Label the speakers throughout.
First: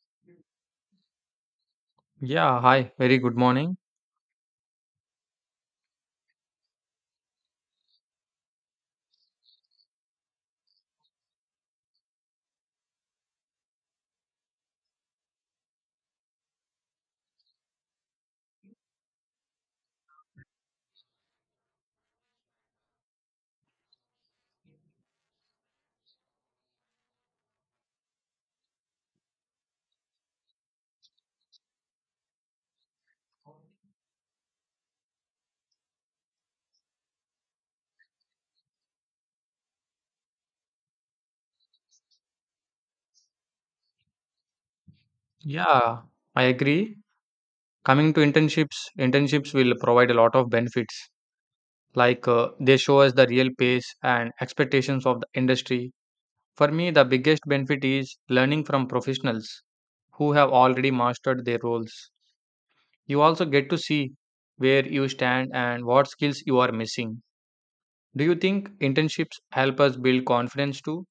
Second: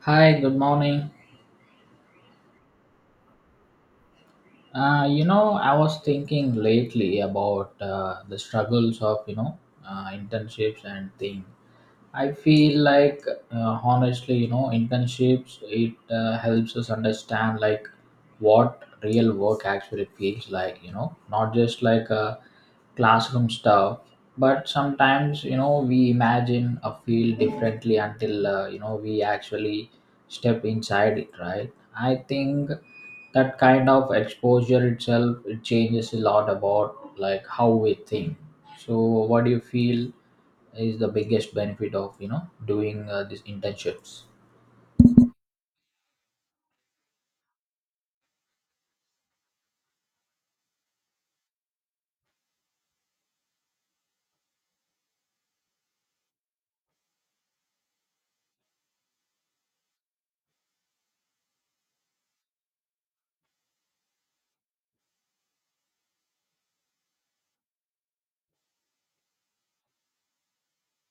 Speaker 1: Hi, good morning.
Speaker 2: Yeah, hi, very good morning.
Speaker 1: I was thinking lately about the struggles of, internships and thing. I feel like, honestly, you know, internships, it helps us understand like what real work actually feels like, you know, not just like a classroom stuff, but sometimes you know we imagine a field differently until you know we actually step inside it, right? I think that kind of exposure itself, it changes a lot about like how we think. So what do you feel is the biggest benefit of you know doing these internships?
Speaker 2: Yeah, I agree. Coming to internships, internships will provide a lot of benefits. Like they show us the real pace and expectations of the industry. For me, the biggest benefit is learning from professionals who have already mastered their roles. You also get to see where you stand and what skills you are missing. Do you think internships help us build confidence too?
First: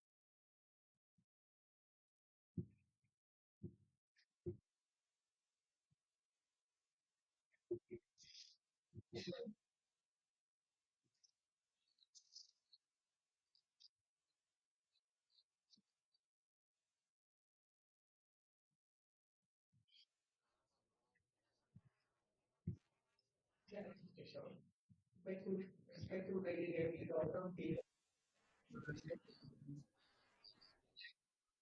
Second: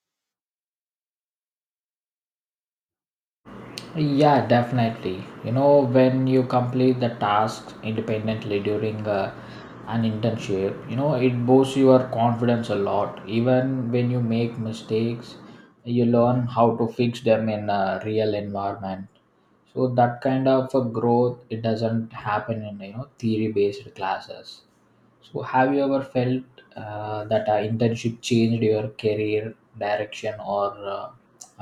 Speaker 1: Yeah, definitely, you know, when you complete the tasks independently during an internship, you know, it boosts your confidence a lot. Even when you make mistakes, you learn how to fix them in a real environment. So that kind of a growth, it doesn't happen in you know theory based classes. So have you ever felt that an internship changed your career direction or uh,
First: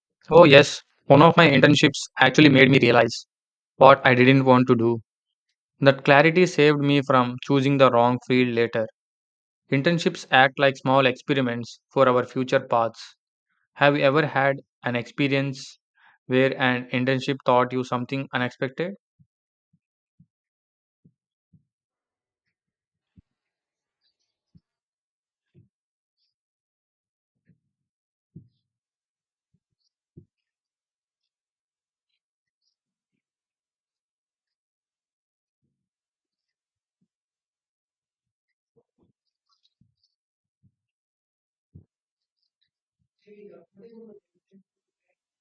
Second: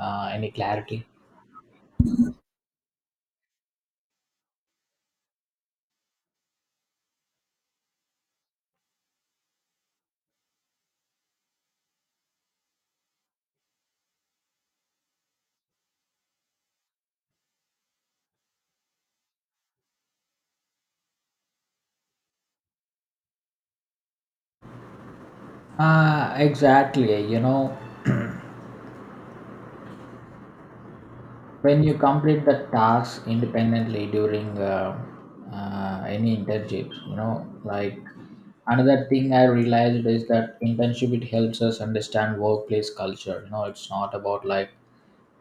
Speaker 1: uh,
Speaker 2: Oh,
Speaker 1: any
Speaker 2: yes.
Speaker 1: clarity?
Speaker 2: One of my internships actually made me realize what I didn't want to do. That clarity saved me from choosing the wrong field later. Internships act like small experiments for our future paths. Have you ever had an experience where an internship taught you something unexpected?
Speaker 1: Ah, exactly. You know, when you complete the task independently during any internships, you know, like another thing I realized is that internship it helps us understand workplace culture. You know, it's not about like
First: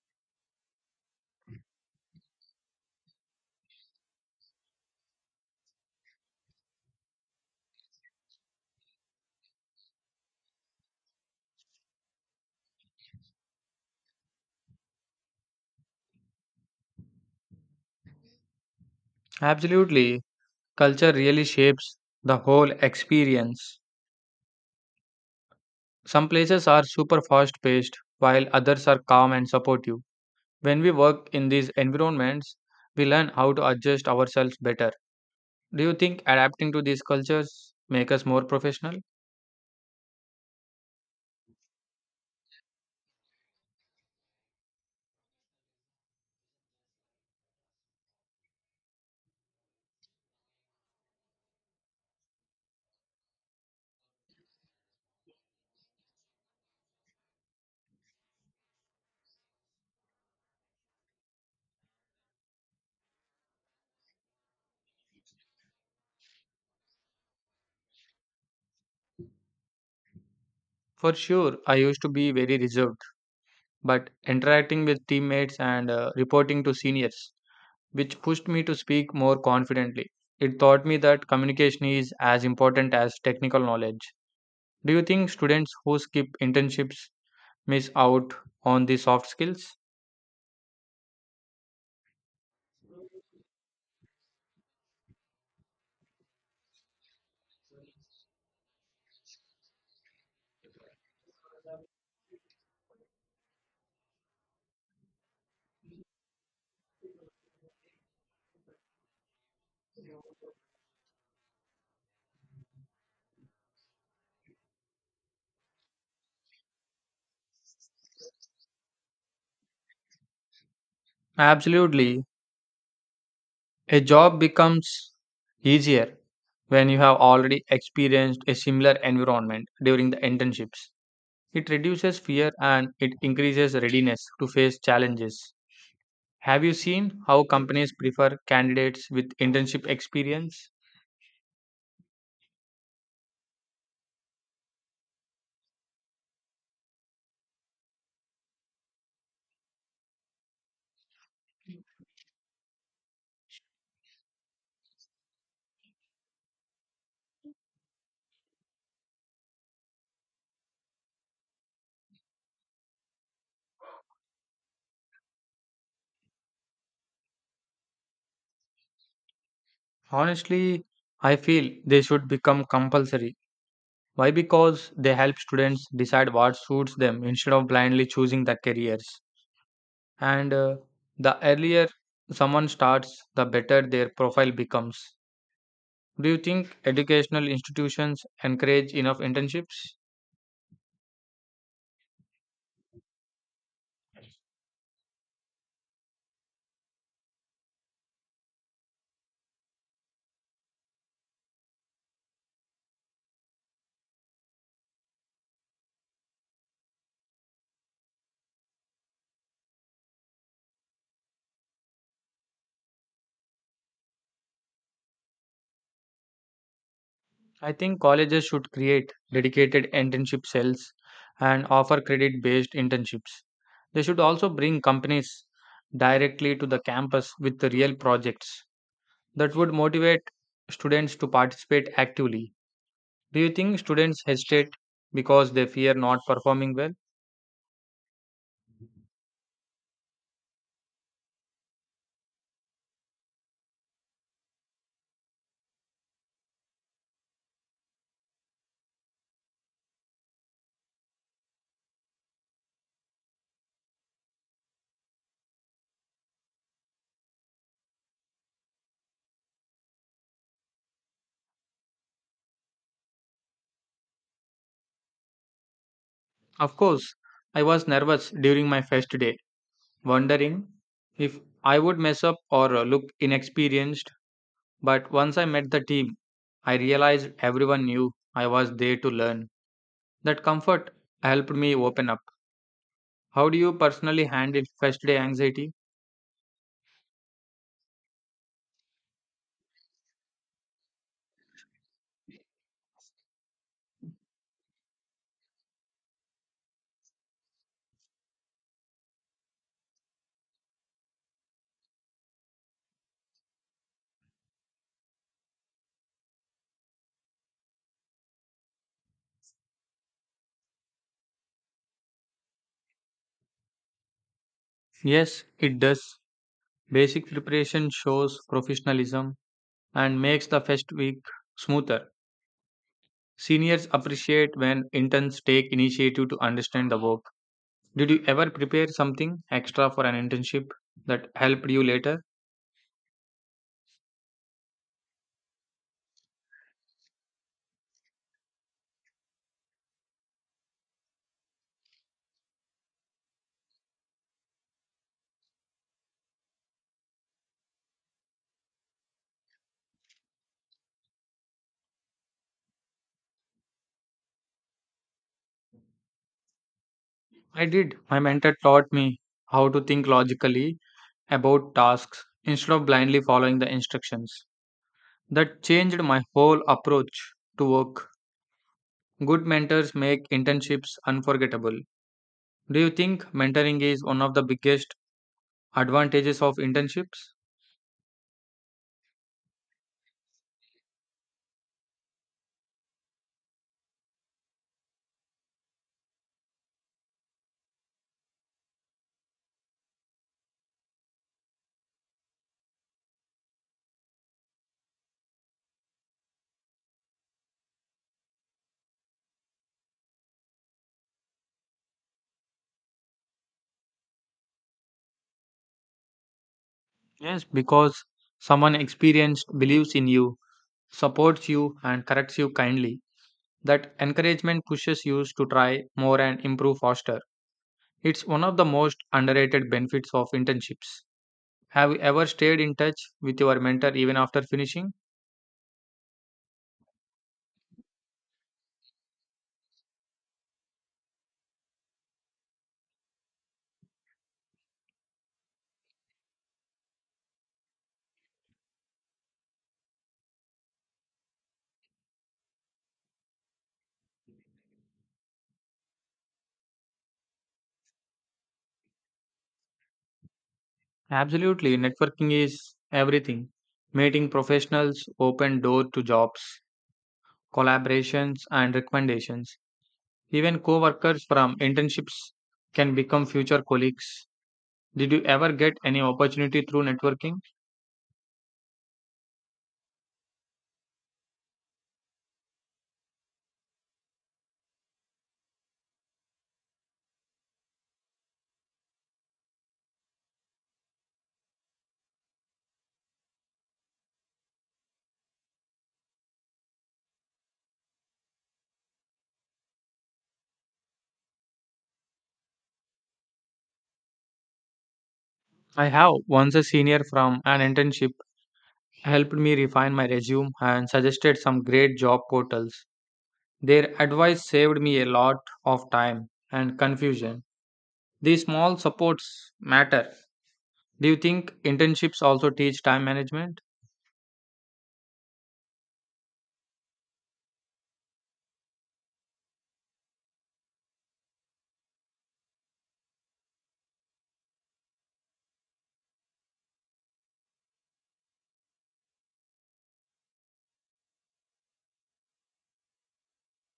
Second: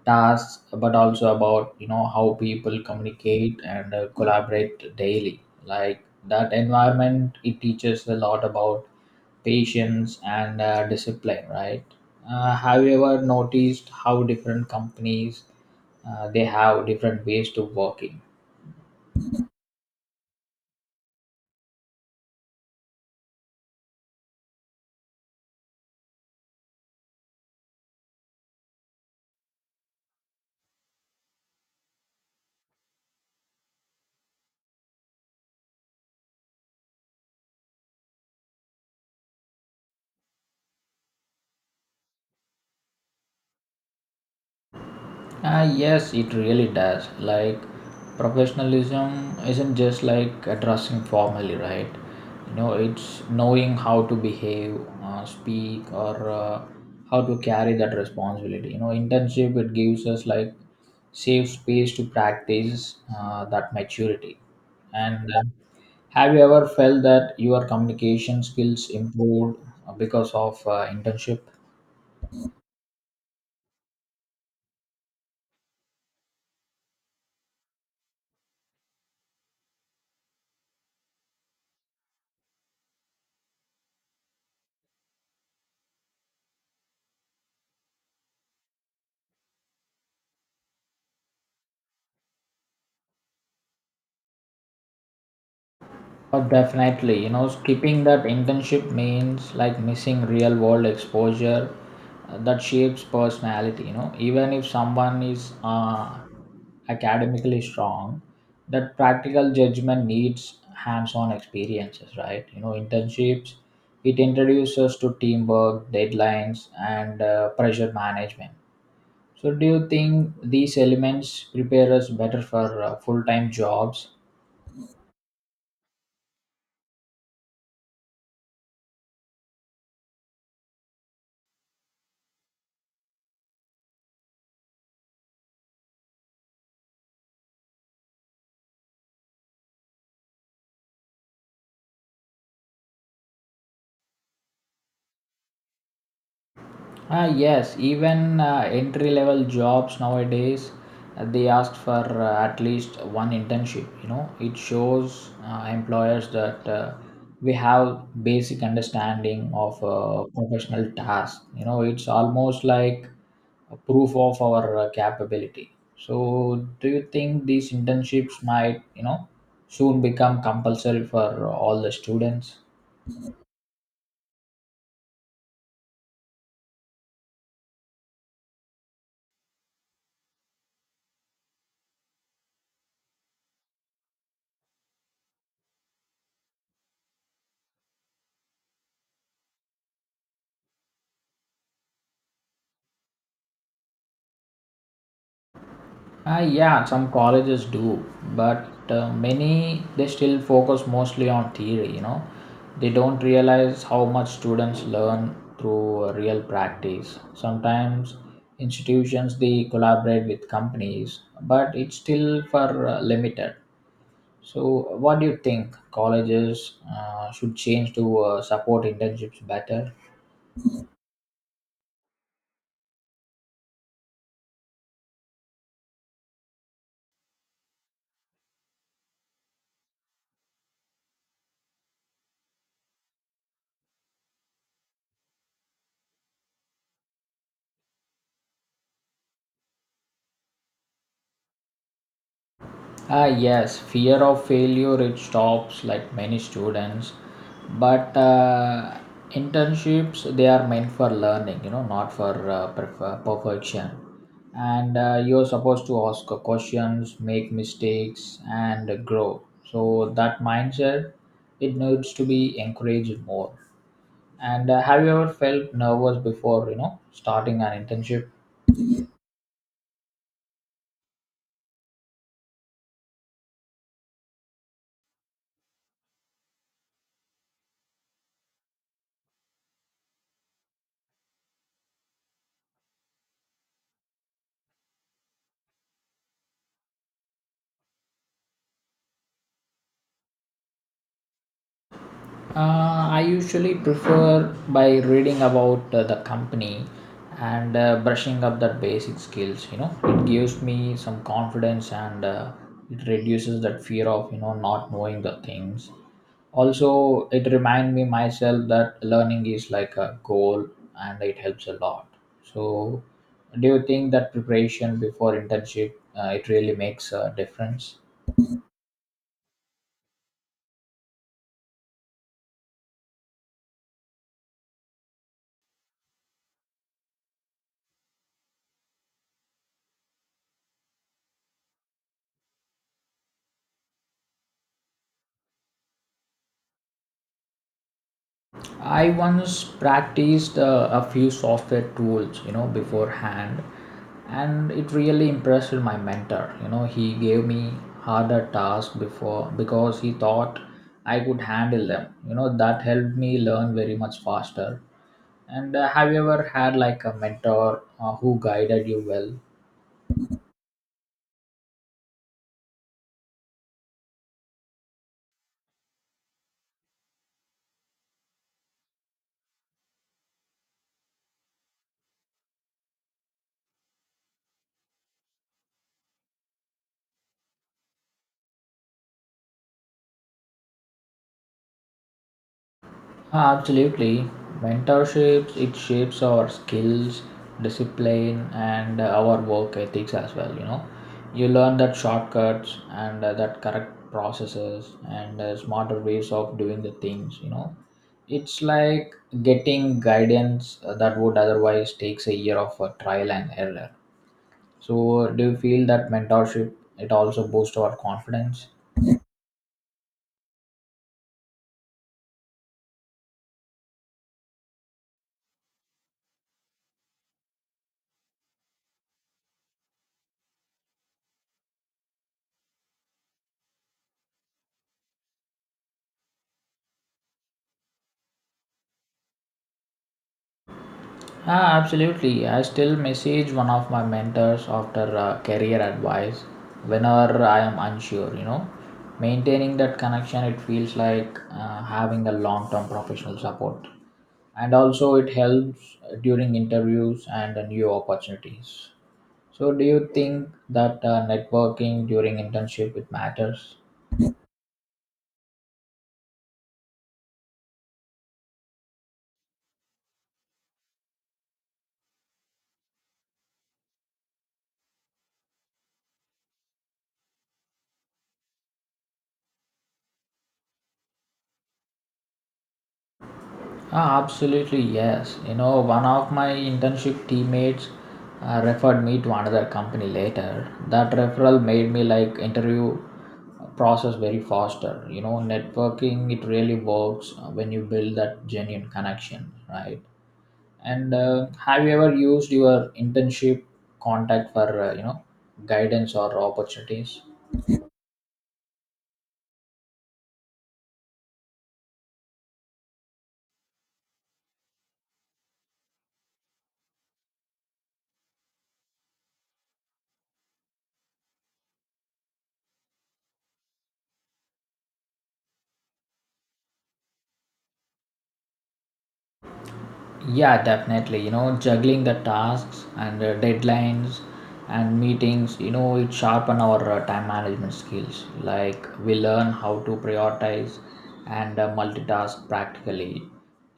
Speaker 1: tasks, but also about you know how people communicate and collaborate daily. Like that environment, it teaches a lot about patience and discipline, right? Have you ever noticed how different companies, they have different ways to working?
Speaker 2: Absolutely. Culture really shapes the whole experience. Some places are super fast paced, while others are calm and supportive. When we work in these environments, we learn how to adjust ourselves better. Do you think adapting to these cultures make us more professional?
Speaker 1: Ah, yes, it really does. Like, professionalism isn't just like dressing formally, right? You know, it's knowing how to behave, speak, or how to carry that responsibility. You know, internship it gives us like safe space to practice that maturity. And have you ever felt that your communication skills improved because of
Speaker 2: For
Speaker 1: internship?
Speaker 2: sure, I used to be very reserved, but interacting with teammates and reporting to seniors, which pushed me to speak more confidently. It taught me that communication is as important as technical knowledge. Do you think students who skip internships miss out on the soft skills?
Speaker 1: Oh, definitely. You know, skipping that internship means like missing real world exposure that shapes personality. You know, even if someone is academically strong, that practical judgment needs hands on experiences, right? You know, internships, it introduces to teamwork, deadlines, and pressure management. So, do you think these elements prepare us
Speaker 2: Absolutely.
Speaker 1: better for full time
Speaker 2: A
Speaker 1: jobs?
Speaker 2: job becomes easier when you have already experienced a similar environment during the internships. It reduces fear and it increases readiness to face challenges. Have you seen how companies prefer candidates with internship experience?
Speaker 1: Ah, yes, even entry level jobs nowadays, they ask for at least one internship. You know, it shows employers that we have basic understanding of professional task. You know, it's almost like a proof of our capability. So, do you think these internships might, you know, soon become
Speaker 2: Honestly,
Speaker 1: compulsory
Speaker 2: I
Speaker 1: for
Speaker 2: feel
Speaker 1: all the
Speaker 2: they should
Speaker 1: students?
Speaker 2: become compulsory. Why? Because they help students decide what suits them instead of blindly choosing the careers. And The earlier someone starts, the better their profile becomes. Do you think educational institutions encourage enough internships?
Speaker 1: Yeah, some colleges do, but many they still focus mostly on theory. You know, they don't realize how much students learn through real practice. Sometimes institutions they collaborate with companies, but it's still for limited. So, what do you think colleges should
Speaker 2: I
Speaker 1: change
Speaker 2: think
Speaker 1: to
Speaker 2: colleges should
Speaker 1: support
Speaker 2: create
Speaker 1: internships
Speaker 2: dedicated
Speaker 1: better?
Speaker 2: internship cells and offer credit based internships. They should also bring companies directly to the campus with the real projects that would motivate students to participate actively. Do you think students hesitate because they fear not performing well?
Speaker 1: Ah, yes, fear of failure it stops like many students, but internships they are meant for learning, you know, not for perfection. And you're supposed to ask questions, make mistakes, and grow. So that mindset, it needs to be encouraged more. And have you ever felt nervous before, you
Speaker 2: Of
Speaker 1: know,
Speaker 2: course,
Speaker 1: starting
Speaker 2: I
Speaker 1: an
Speaker 2: was
Speaker 1: internship?
Speaker 2: nervous during my first day, wondering if I would mess up or look inexperienced. But once I met the team, I realized everyone knew I was there to learn. That comfort helped me open up. How do you personally handle first day anxiety?
Speaker 1: I usually prefer by reading about the company and brushing up that basic skills. You know, it gives me some confidence and it reduces that fear of you know not knowing the things. Also, it reminds me myself that learning is like a goal and it helps a lot. So, do you think that preparation before
Speaker 2: Yes, it
Speaker 1: internship
Speaker 2: does.
Speaker 1: it really makes
Speaker 2: Basic
Speaker 1: a
Speaker 2: preparation
Speaker 1: difference?
Speaker 2: shows professionalism and makes the first week smoother. Seniors appreciate when interns take initiative to understand the work. Did you ever prepare something extra for an internship that helped you later?
Speaker 1: I once practiced a few software tools, you know, beforehand, and it really impressed my mentor. You know, he gave me harder tasks before because he thought I could handle them. You know, that helped me learn very much faster. And have you ever had like a
Speaker 2: I
Speaker 1: mentor
Speaker 2: did. My
Speaker 1: who
Speaker 2: mentor
Speaker 1: guided
Speaker 2: taught
Speaker 1: you
Speaker 2: me
Speaker 1: well?
Speaker 2: how to think logically about tasks instead of blindly following the instructions. That changed my whole approach to work. Good mentors make internships unforgettable. Do you think mentoring is one of the biggest advantages of internships?
Speaker 1: Ah, absolutely. Mentorship it shapes our skills, discipline, and our work ethics as well, you know. You learn that shortcuts and that correct processes and smarter ways of doing the things, you know. It's like getting guidance that would otherwise takes a year of trial and error. So, do you feel that mentorship it
Speaker 2: Yes,
Speaker 1: also boosts our
Speaker 2: because
Speaker 1: confidence?
Speaker 2: someone experienced believes in you, supports you, and corrects you kindly. That encouragement pushes you to try more and improve faster. It's one of the most underrated benefits of internships. Have you ever stayed in touch with your mentor even after finishing?
Speaker 1: Ah, absolutely. I still message one of my mentors after career advice whenever I am unsure, you know. Maintaining that connection, it feels like having a long term professional support. And also, it helps during interviews and new opportunities. So, do you think that
Speaker 2: Absolutely,
Speaker 1: networking
Speaker 2: networking
Speaker 1: during
Speaker 2: is
Speaker 1: internship it
Speaker 2: everything.
Speaker 1: matters?
Speaker 2: Meeting professionals open door to jobs, collaborations, and recommendations. Even co-workers from internships can become future colleagues. Did you ever get any opportunity through networking?
Speaker 1: Ah, absolutely, yes. You know, one of my internship teammates referred me to another company later. That referral made me like interview process very faster. You know, networking it really works when you build that genuine connection, right? And have you ever used your internship contact for you know
Speaker 2: I have.
Speaker 1: guidance or
Speaker 2: Once a senior
Speaker 1: opportunities?
Speaker 2: from an internship helped me refine my resume and suggested some great job portals. Their advice saved me a lot of time and confusion. These small supports matter. Do you think internships also teach time management?
Speaker 1: Yeah, definitely. You know, juggling the tasks and deadlines and meetings, you know, it sharpen our time management skills. Like we learn how to prioritize and multitask practically.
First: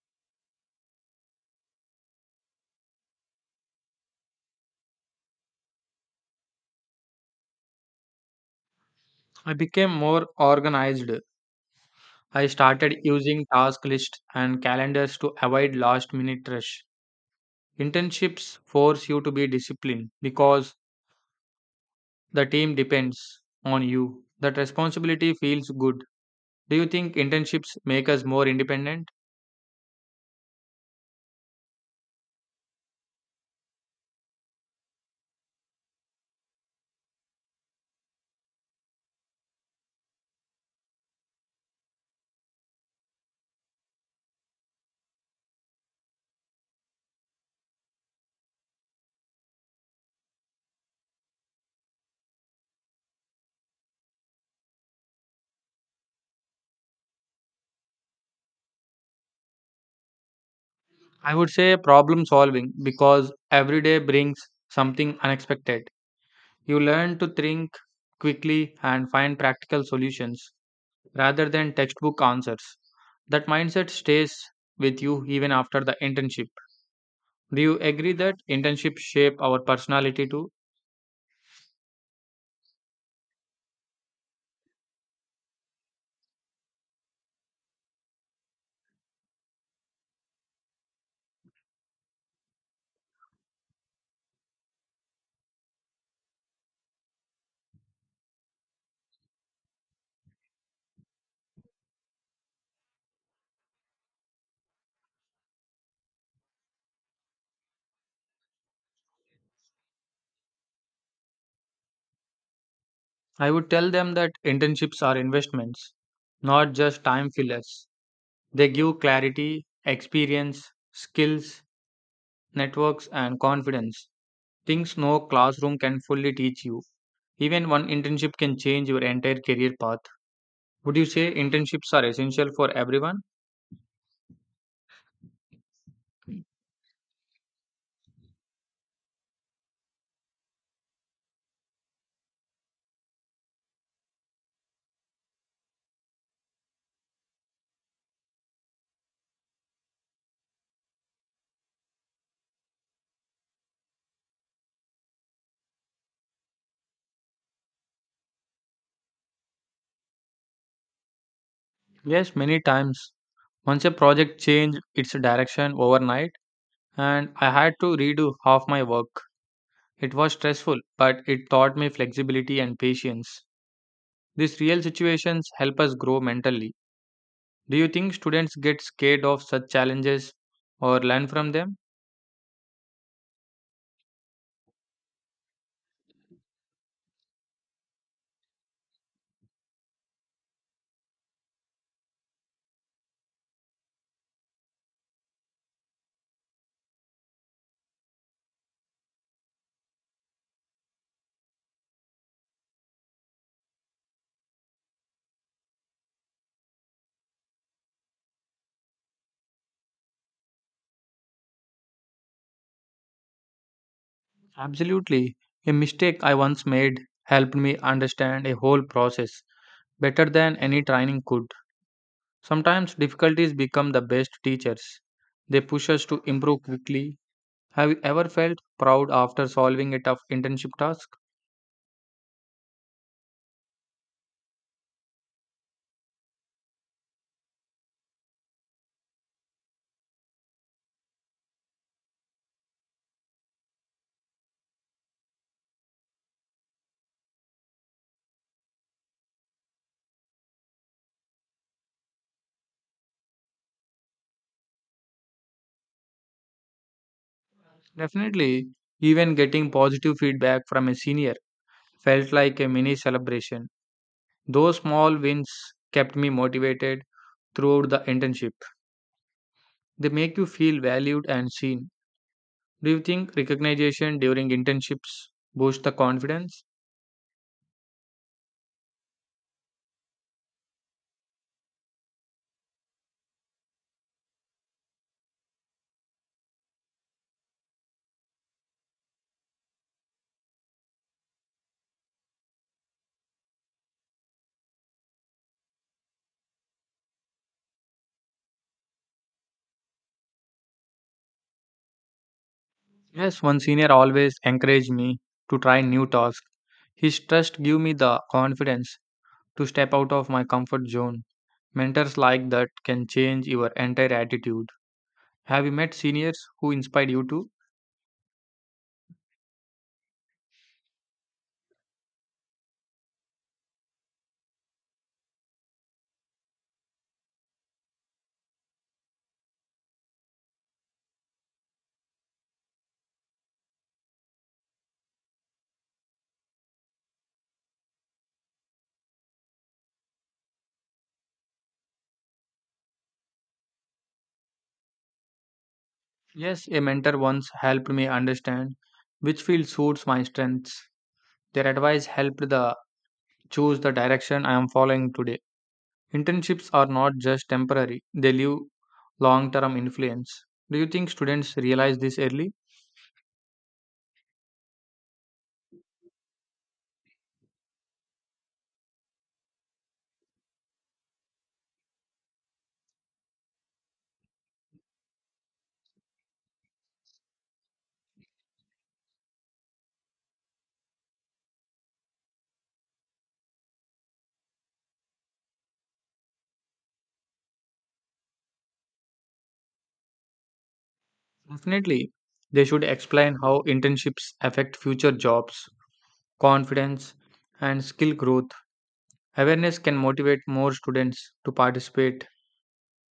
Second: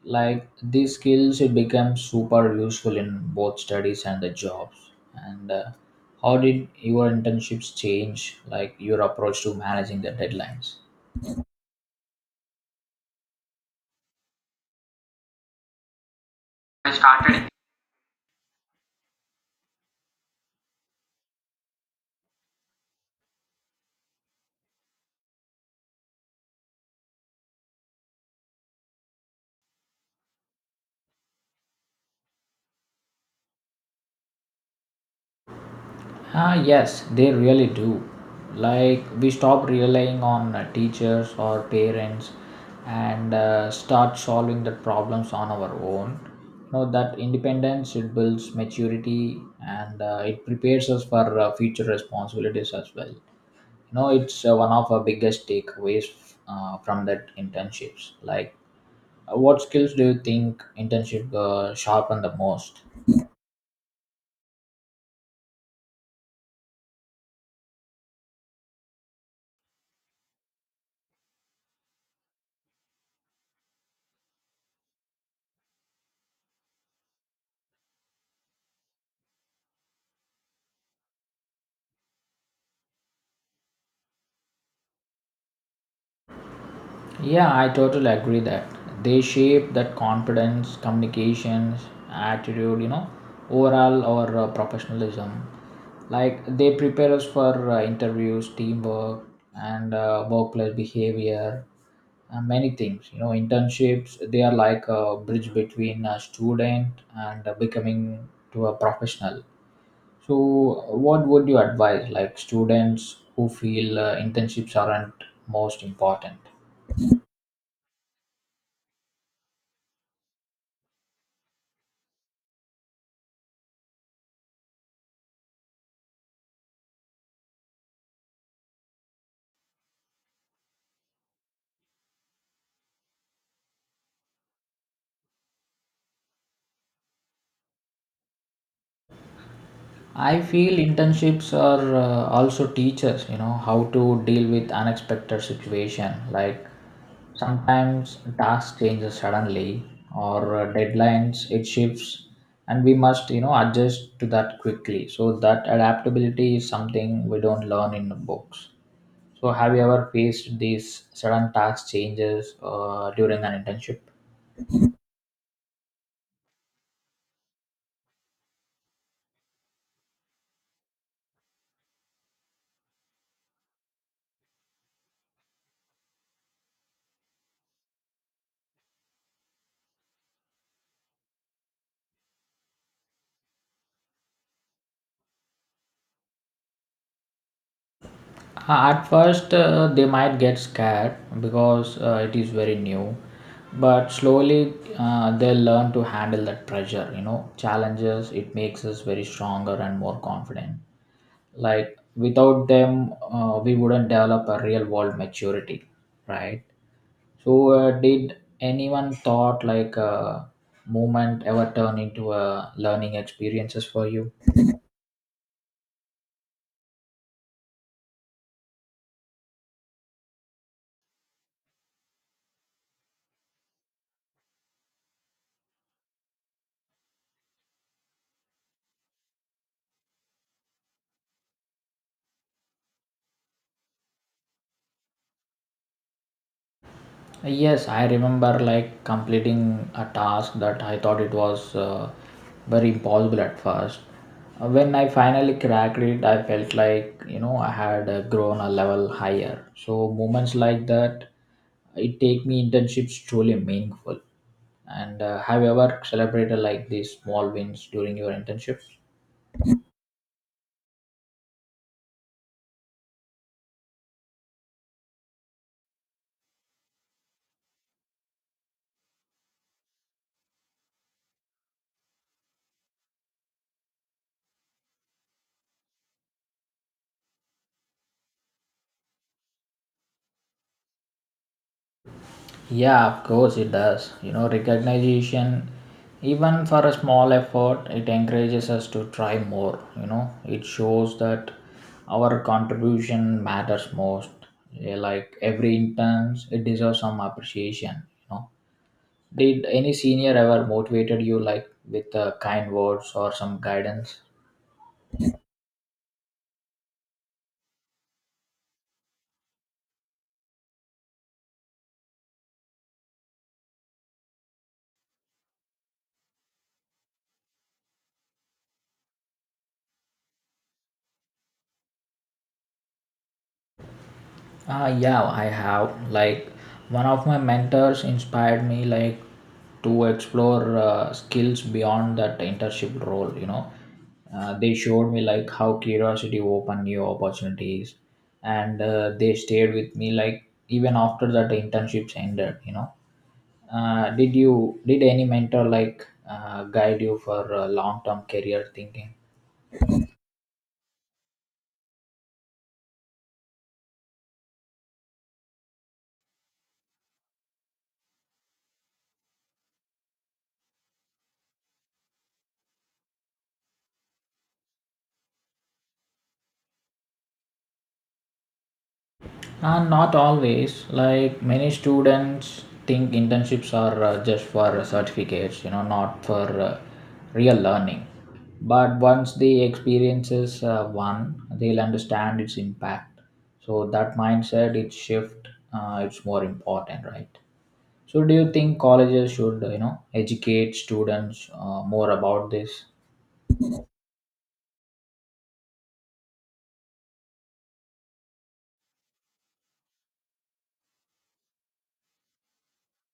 Speaker 1: Like these skills, it becomes super useful in both studies and the jobs. And how did your internships change, like your approach
Speaker 2: I
Speaker 1: to
Speaker 2: became
Speaker 1: managing the
Speaker 2: more
Speaker 1: deadlines?
Speaker 2: organized. I started using task lists and calendars to avoid last minute rush.
Speaker 1: I started.
Speaker 2: Internships force you to be disciplined because the team depends on you. That responsibility feels good. Do you think internships make us more independent?
Speaker 1: Ah, yes, they really do. Like, we stop relying on teachers or parents and start solving the problems on our own. Know that independence it builds maturity and it prepares us for future responsibilities as well. You know, it's one of our biggest takeaways from that internships. Like, what skills do you think internship
Speaker 2: I would say
Speaker 1: sharpen
Speaker 2: problem
Speaker 1: the
Speaker 2: solving
Speaker 1: most?
Speaker 2: because every day brings something unexpected. You learn to think quickly and find practical solutions, rather than textbook answers. That mindset stays with you even after the internship. Do you agree that internships shape our personality too?
Speaker 1: Yeah, I totally agree that they shape that confidence, communications, attitude, you know, overall or professionalism. Like they prepare us for interviews, teamwork, and workplace behavior, and many things. You know, internships they are like a bridge between a student and becoming to a professional. So, what would you advise like students who
Speaker 2: I would tell
Speaker 1: feel
Speaker 2: them that
Speaker 1: internships
Speaker 2: internships
Speaker 1: aren't
Speaker 2: are
Speaker 1: most
Speaker 2: investments,
Speaker 1: important?
Speaker 2: not just time fillers. They give clarity, experience, skills, networks, and confidence. Things no classroom can fully teach you. Even one internship can change your entire career path. Would you say internships are essential for everyone?
Speaker 1: I feel internships are also teachers, you know, how to deal with unexpected situation. Like sometimes task changes suddenly or deadlines it shifts and we must, you know, adjust to that quickly. So that adaptability is something we don't learn in the books. So have you ever faced these sudden task
Speaker 2: Yes,
Speaker 1: changes
Speaker 2: many times.
Speaker 1: during an
Speaker 2: Once a
Speaker 1: internship?
Speaker 2: project changed its direction overnight and I had to redo half my work. It was stressful, but it taught me flexibility and patience. These real situations help us grow mentally. Do you think students get scared of such challenges or learn from them?
Speaker 1: At first, they might get scared because it is very new, but slowly they'll learn to handle that pressure. You know, challenges it makes us very stronger and more confident. Like without them, we wouldn't develop a real world maturity, right? So, did anyone thought like a movement ever turn into a learning experiences for you?
Speaker 2: Absolutely. A mistake I once made helped me understand a whole process better than any training could. Sometimes difficulties become the best teachers. They push us to improve quickly. Have you ever felt proud after solving a tough internship task?
Speaker 1: Yes, I remember like completing a task that I thought it was very impossible at first. When I finally cracked it, I felt like you know I had grown a level higher. So moments like that, it take me internships truly meaningful. And have you ever celebrated like these small wins during your
Speaker 2: Definitely,
Speaker 1: internships?
Speaker 2: even getting positive feedback from a senior felt like a mini celebration. Those small wins kept me motivated throughout the internship. They make you feel valued and seen. Do you think recognition during internships boosts the confidence?
Speaker 1: Yeah, of course it does. You know, recognition, even for a small effort, it encourages us to try more. You know, it shows that our contribution matters most. Yeah, like every intern, it deserves some appreciation. You know, did any senior ever motivated you like with kind words or
Speaker 2: Yes,
Speaker 1: some
Speaker 2: one senior
Speaker 1: guidance?
Speaker 2: always encouraged me to try new tasks. His trust gave me the confidence to step out of my comfort zone. Mentors like that can change your entire attitude. Have you met seniors who inspired you too?
Speaker 1: Ah, yeah, I have. Like, one of my mentors inspired me, like, to explore skills beyond that internship role. You know, they showed me like how curiosity opened new opportunities, and they stayed with me like even after that internships ended. You know, did any mentor like
Speaker 2: Yes, a
Speaker 1: guide you
Speaker 2: mentor
Speaker 1: for
Speaker 2: once helped
Speaker 1: long
Speaker 2: me
Speaker 1: term career
Speaker 2: understand
Speaker 1: thinking?
Speaker 2: which field suits my strengths. Their advice helped the choose the direction I am following today. Internships are not just temporary, they leave long-term influence. Do you think students realize this early?
Speaker 1: And not always, like many students think internships are just for certificates, you know, not for real learning. But once the experiences one, they'll understand its impact. So that mindset, its shift, it's more important, right? So do you think colleges should, you know, educate students more
Speaker 2: Definitely.
Speaker 1: about
Speaker 2: They should
Speaker 1: this?
Speaker 2: explain how internships affect future jobs, confidence, and skill growth. Awareness can motivate more students to participate.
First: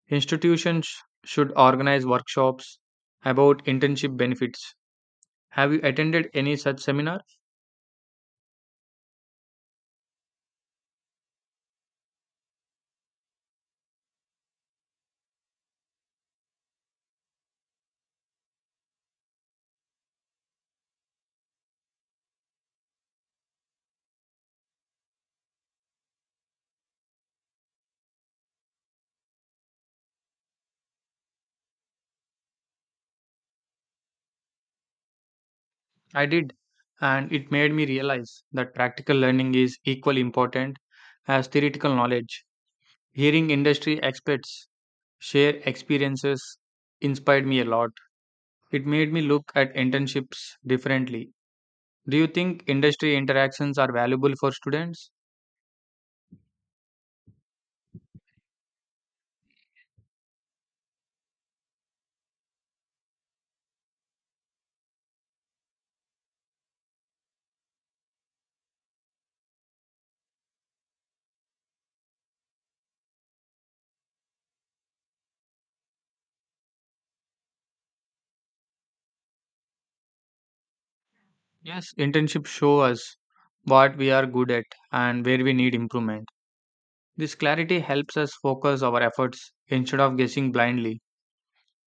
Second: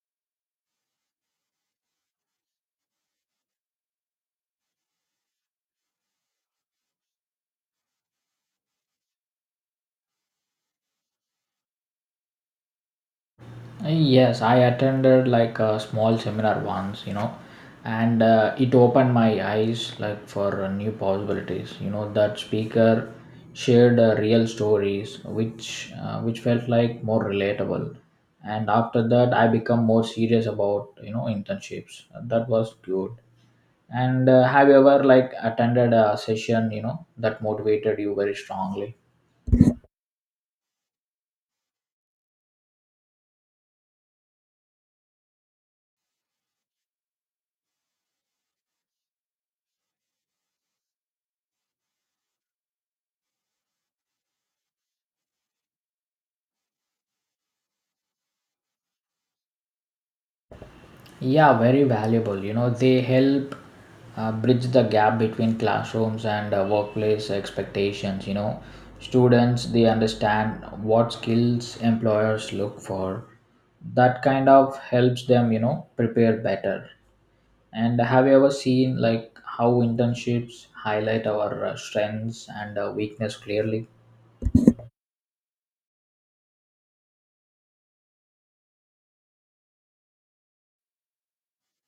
Speaker 2: Institutions should organize workshops about internship benefits. Have you attended any such seminar?
Speaker 1: Yes, I attended like a small seminar once, you know, and it opened my eyes like for new possibilities. You know, that speaker shared real stories which which felt like more relatable. And after that, I become more serious about, you know, internships. That was good. And have you ever like attended a
Speaker 2: I did,
Speaker 1: session, you know,
Speaker 2: and
Speaker 1: that
Speaker 2: it made me
Speaker 1: motivated you very
Speaker 2: realize that
Speaker 1: strongly?
Speaker 2: practical learning is equally important as theoretical knowledge. Hearing industry experts share experiences inspired me a lot. It made me look at internships differently. Do you think industry interactions are valuable for students?
Speaker 1: Yeah, very valuable. You know, they help bridge the gap between classrooms and workplace expectations. You know, students they understand what skills employers look for. That kind of helps them, you know, prepare better. And have you ever seen like how internships highlight our
Speaker 2: Yes, internships
Speaker 1: strengths
Speaker 2: show
Speaker 1: and
Speaker 2: us
Speaker 1: weakness clearly?
Speaker 2: what we are good at and where we need improvement. This clarity helps us focus our efforts instead of guessing blindly.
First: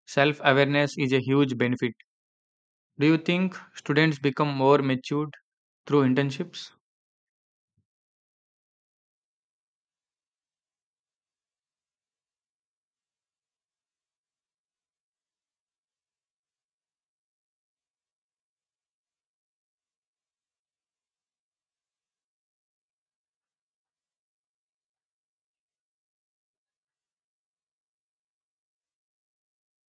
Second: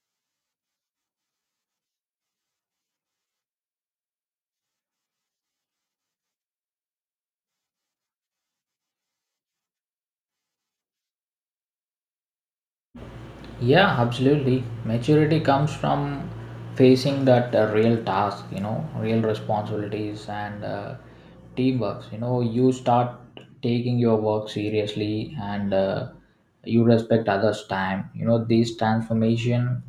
Speaker 2: Self awareness is a huge benefit. Do you think students become more matured through internships?
Speaker 1: Yeah, absolutely. Maturity comes from facing that real task, you know, real responsibilities and teamwork. You know, you start taking your work seriously and you respect others' time. You know, this transformation,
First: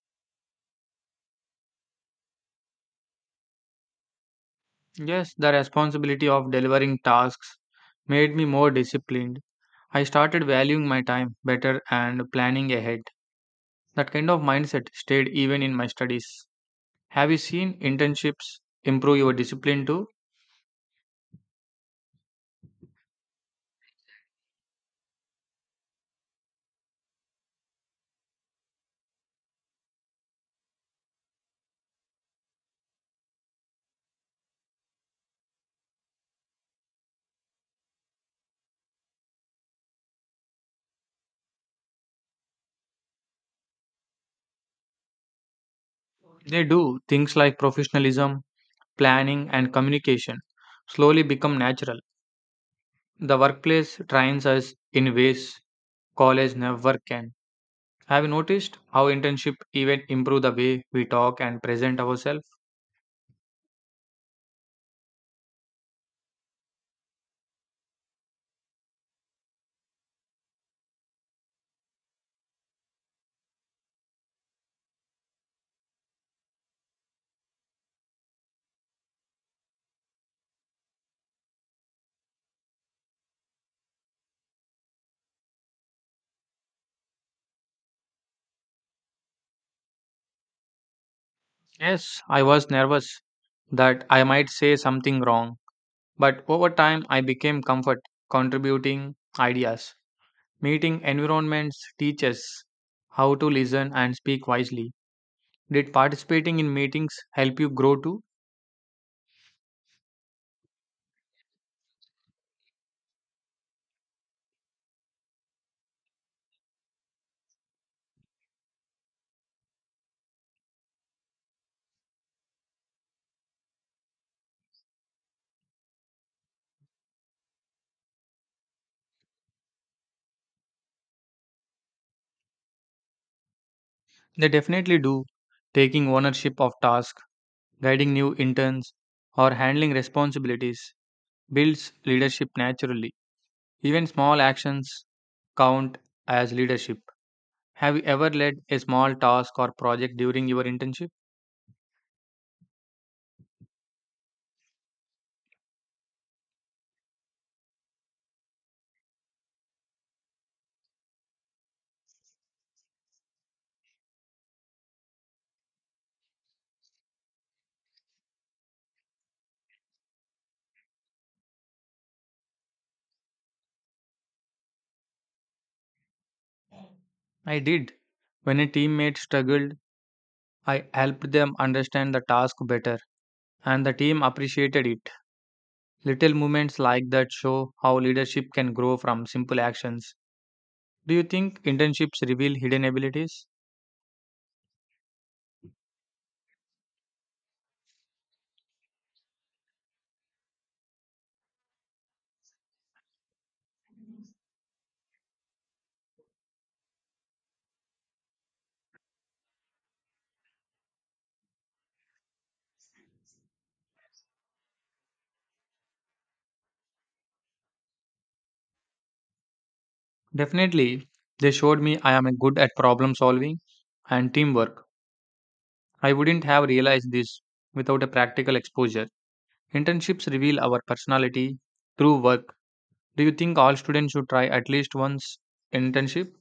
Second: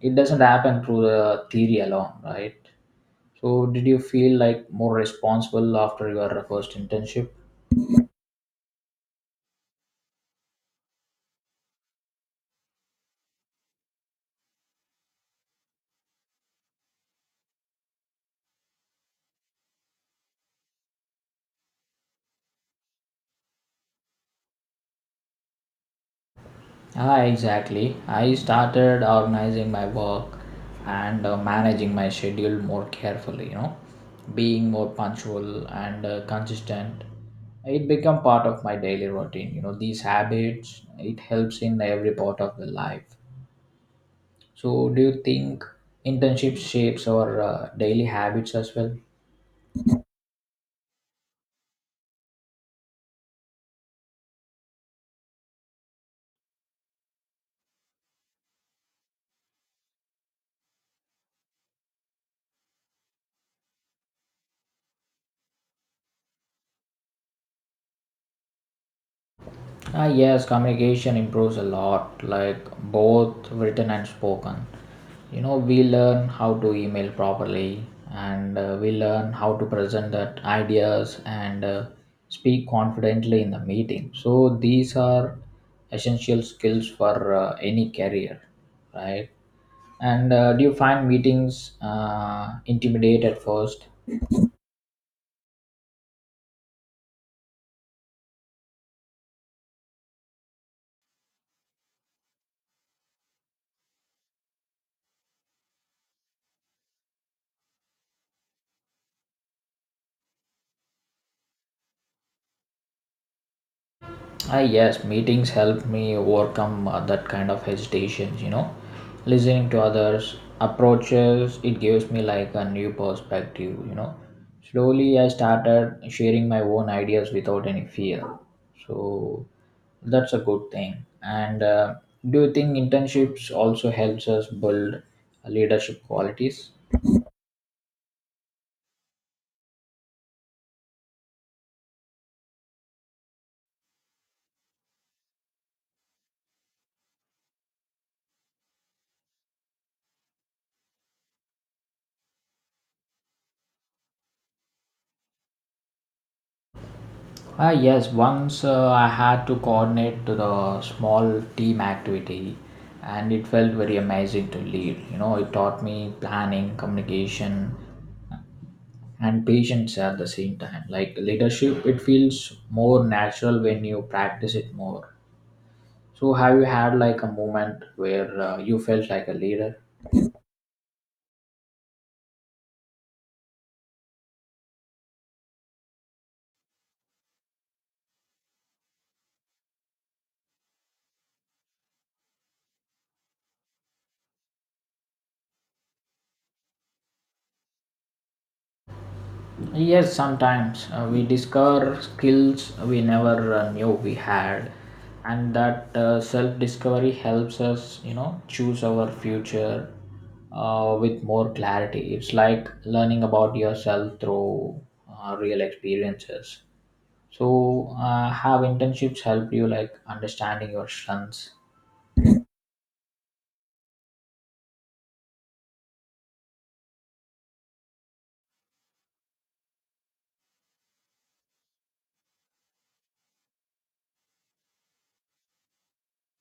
Speaker 1: it doesn't happen through the theory alone, right? So, did you feel like more
Speaker 2: Yes, the
Speaker 1: responsible after
Speaker 2: responsibility
Speaker 1: your
Speaker 2: of
Speaker 1: first
Speaker 2: delivering
Speaker 1: internship?
Speaker 2: tasks made me more disciplined. I started valuing my time better and planning ahead. That kind of mindset stayed even in my studies. Have you seen internships improve your discipline too?
Speaker 1: Ah, exactly. I started organizing my work and managing my schedule more carefully, you know, being more punctual and consistent. It become part of my daily routine. You know, these habits, it helps in every part of the life. So, do you think internship
Speaker 2: They do
Speaker 1: shapes
Speaker 2: things
Speaker 1: our
Speaker 2: like
Speaker 1: daily
Speaker 2: professionalism,
Speaker 1: habits as well?
Speaker 2: planning, and communication slowly become natural. The workplace trains us in ways college never can. Have you noticed how internship even improve the way we talk and present ourselves?
Speaker 1: Ah, yes, communication improves a lot, like both written and spoken. You know, we learn how to email properly and we learn how to present that ideas and speak confidently in the meeting. So, these are essential skills for any career, right? And do you find meetings
Speaker 2: Yes, I was nervous
Speaker 1: intimidate at first?
Speaker 2: that I might say something wrong, but over time I became comfort contributing ideas. Meeting environments teaches how to listen and speak wisely. Did participating in meetings help you grow too?
Speaker 1: Ah, yes, meetings help me overcome that kind of hesitations, you know. Listening to others' approaches, it gives me like a new perspective, you know. Slowly, I started sharing my own ideas without any fear. So, that's a good thing. And do you think internships also helps
Speaker 2: They
Speaker 1: us
Speaker 2: definitely
Speaker 1: build
Speaker 2: do,
Speaker 1: leadership
Speaker 2: taking ownership
Speaker 1: qualities?
Speaker 2: of tasks, guiding new interns, or handling responsibilities builds leadership naturally. Even small actions count as leadership. Have you ever led a small task or project during your internship?
Speaker 1: Ah, yes, once I had to coordinate to the small team activity and it felt very amazing to lead. You know, it taught me planning, communication, and patience at the same time. Like leadership, it feels more natural when you practice it more. So, have you had like a
Speaker 2: I
Speaker 1: moment
Speaker 2: did.
Speaker 1: where
Speaker 2: When a
Speaker 1: you felt
Speaker 2: teammate
Speaker 1: like a
Speaker 2: struggled,
Speaker 1: leader?
Speaker 2: I helped them understand the task better, and the team appreciated it. Little moments like that show how leadership can grow from simple actions. Do you think internships reveal hidden abilities?
Speaker 1: Yes, sometimes we discover skills we never knew we had, and that self discovery helps us, you know, choose our future with more clarity. It's like learning about yourself through real experiences. So, have internships help you like understanding your
Speaker 2: Definitely, they
Speaker 1: strengths?
Speaker 2: showed me I am a good at problem solving and teamwork. I wouldn't have realized this without a practical exposure. Internships reveal our personality through work. Do you think all students should try at least once internship?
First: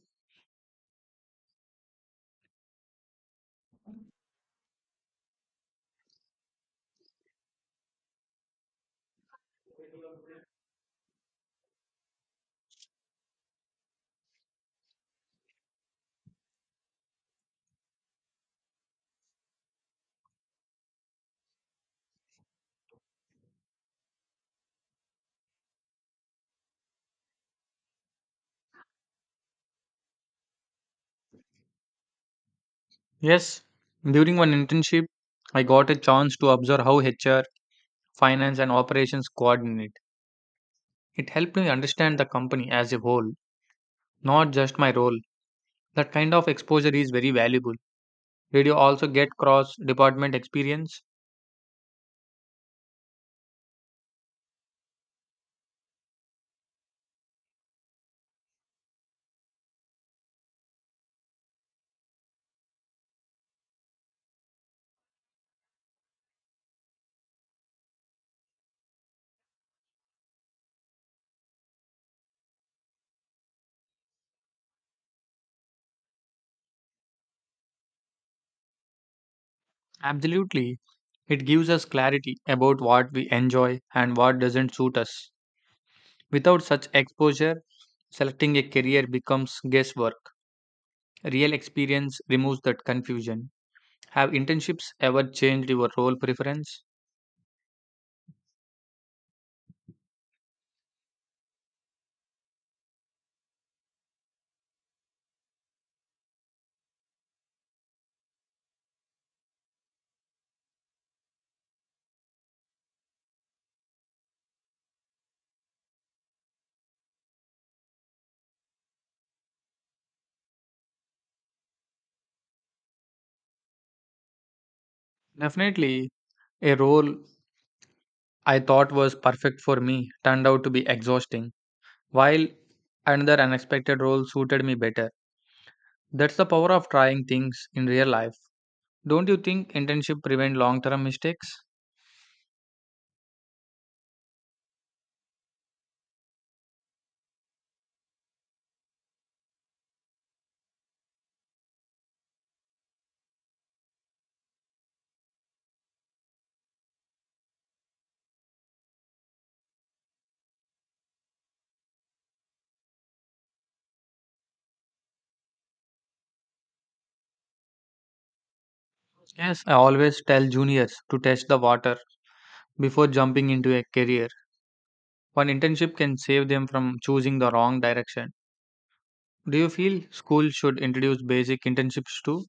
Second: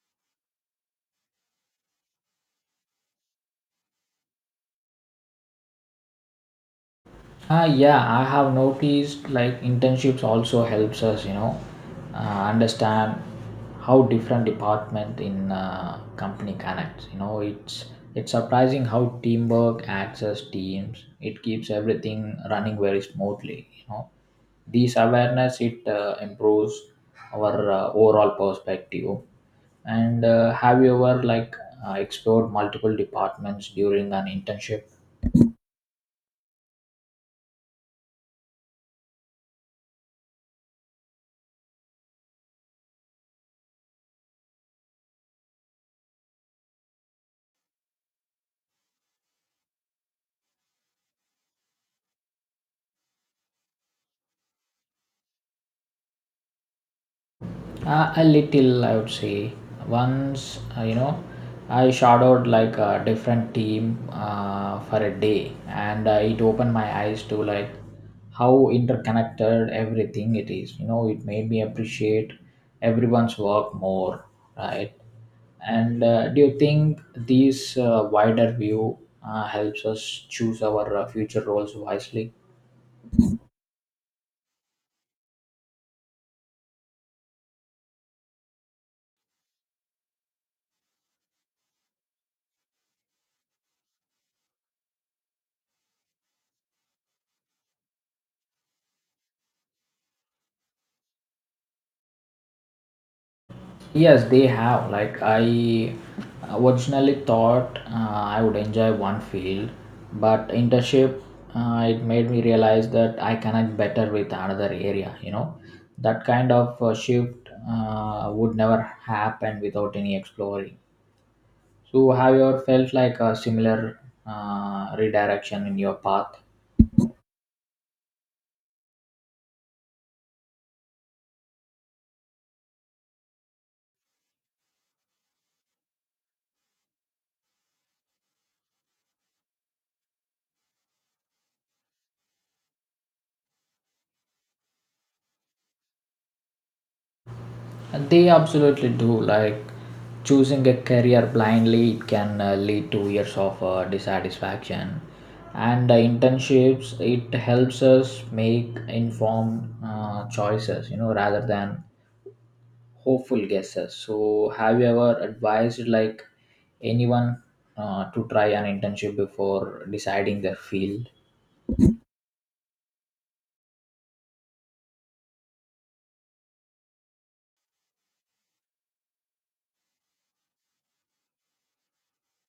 Speaker 1: Yeah, I have noticed like internships also helps us, you know, understand how different department in company connects. You know, it's surprising how teamwork acts as teams. It keeps everything running very smoothly. You know, this awareness it improves our overall perspective. And have you ever like explored multiple
Speaker 2: Yes.
Speaker 1: departments during an
Speaker 2: During one
Speaker 1: internship?
Speaker 2: internship, I got a chance to observe how HR, finance, and operations coordinate. It helped me understand the company as a whole, not just my role. That kind of exposure is very valuable. Did you also get cross department experience?
Speaker 1: A little, I would say. Once, you know, I shadowed like a different team for a day, and it opened my eyes to like how interconnected everything it is. You know, it made me appreciate everyone's work more, right? And do you think this wider view helps us choose
Speaker 2: Absolutely.
Speaker 1: our future
Speaker 2: It gives
Speaker 1: roles
Speaker 2: us
Speaker 1: wisely?
Speaker 2: clarity about what we enjoy and what doesn't suit us. Without such exposure, selecting a career becomes guesswork. Real experience removes that confusion. Have internships ever changed your role preference?
Speaker 1: Yes, they have. Like I originally thought I would enjoy one field, but internship it made me realize that I connect better with another area. You know, that kind of shift would never happen without any exploring. So, have you ever felt like a similar redirection in your
Speaker 2: Definitely,
Speaker 1: path?
Speaker 2: a role I thought was perfect for me turned out to be exhausting, while another unexpected role suited me better. That's the power of trying things in real life. Don't you think internship prevent long-term mistakes?
Speaker 1: They absolutely do. Like choosing a career blindly it can lead to years of dissatisfaction. And internships it helps us make informed choices, you know, rather than hopeful guesses. So, have you ever advised like anyone to try an internship
Speaker 2: Yes, I
Speaker 1: before
Speaker 2: always
Speaker 1: deciding
Speaker 2: tell
Speaker 1: their
Speaker 2: juniors
Speaker 1: field?
Speaker 2: to test the water before jumping into a career. One internship can save them from choosing the wrong direction. Do you feel schools should introduce basic internships too?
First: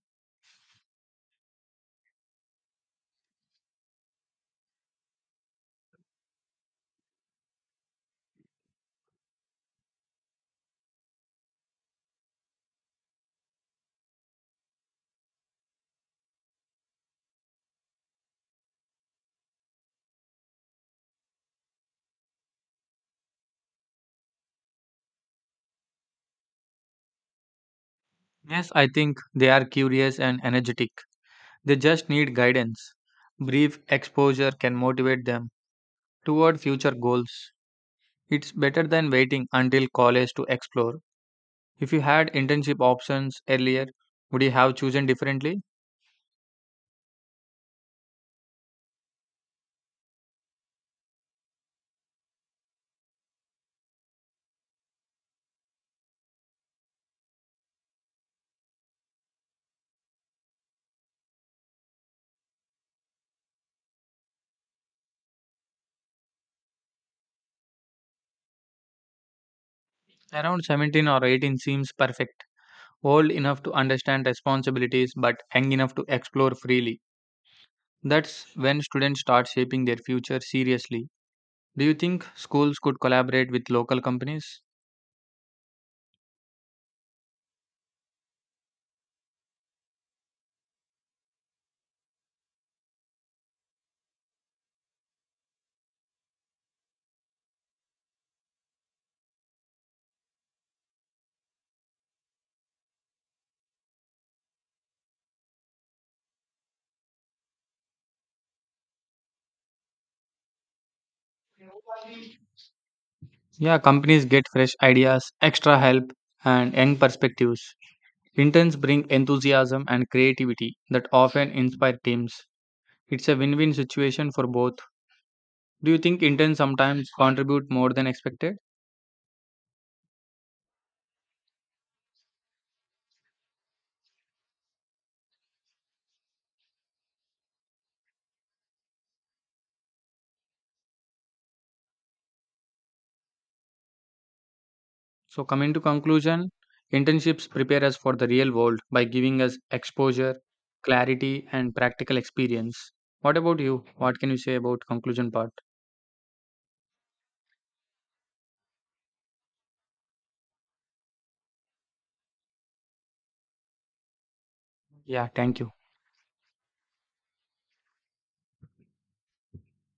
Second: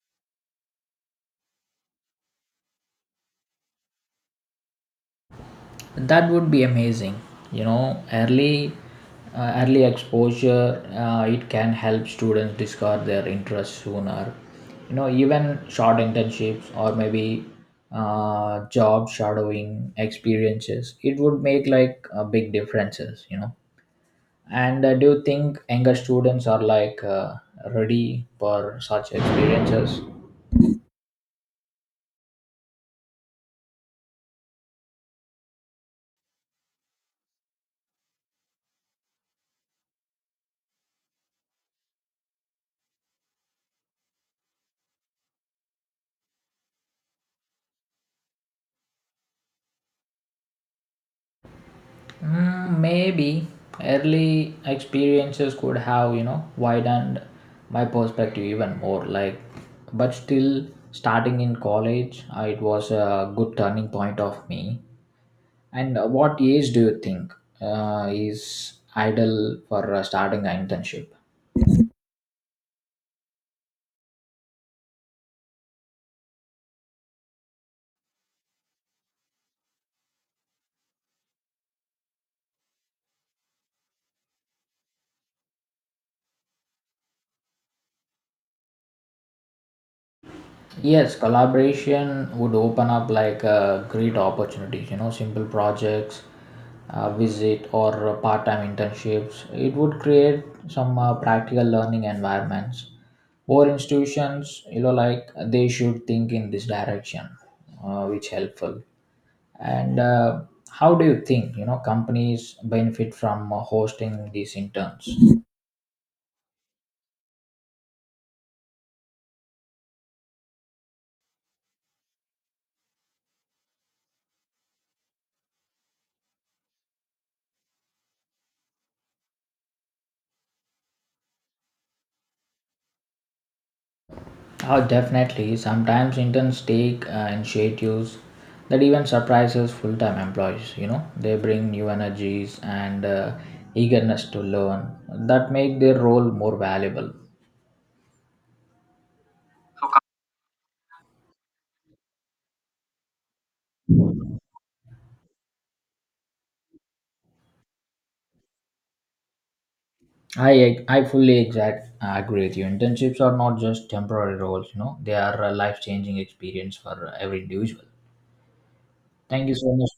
Speaker 1: That would be amazing. You know, early exposure it can help students discover their interests sooner. You know, even short internships or maybe job shadowing experiences, it would make like big differences. You know, and do you think younger students are like ready
Speaker 2: Yes,
Speaker 1: for
Speaker 2: I
Speaker 1: such
Speaker 2: think they are
Speaker 1: experiences?
Speaker 2: curious and energetic. They just need guidance. Brief exposure can motivate them toward future goals. It's better than waiting until college to explore. If you had internship options earlier, would you have chosen differently?
Speaker 1: Mm, maybe early experiences could have, you know, widened my perspective even more. Like, but still, starting in college, it was a good turning point of me. And what age do you think is ideal for starting
Speaker 2: Around
Speaker 1: an internship?
Speaker 2: 17 or 18 seems perfect old enough to understand responsibilities but young enough to explore freely. That's when students start shaping their future seriously. Do you think schools could collaborate with local companies?
Speaker 1: Yes, collaboration would open up like great opportunities, you know, simple projects, visit or part-time internships. It would create some practical learning environments. More institutions, you know, like they should think in this direction, which helpful. And how do you think, you know, companies benefit from
Speaker 2: Yeah, companies
Speaker 1: hosting
Speaker 2: get
Speaker 1: these
Speaker 2: fresh
Speaker 1: interns?
Speaker 2: ideas, extra help, and young perspectives. Interns bring enthusiasm and creativity that often inspire teams. It's a win win situation for both. Do you think interns sometimes contribute more than expected?
Speaker 1: Oh, definitely. Sometimes interns take initiatives that even surprises full-time employees. You know, they bring new energies and eagerness to learn
Speaker 2: So,
Speaker 1: that
Speaker 2: coming to
Speaker 1: make their role
Speaker 2: conclusion,
Speaker 1: more valuable.
Speaker 2: internships prepare us for the real world by giving us exposure, clarity, and practical experience. What about you? What can you say about conclusion part?
Speaker 1: I fully exact I agree with you. Internships are not just temporary roles. You know, they
Speaker 2: Yeah,
Speaker 1: are a
Speaker 2: thank you.
Speaker 1: life-changing experience for every individual. Thank you so much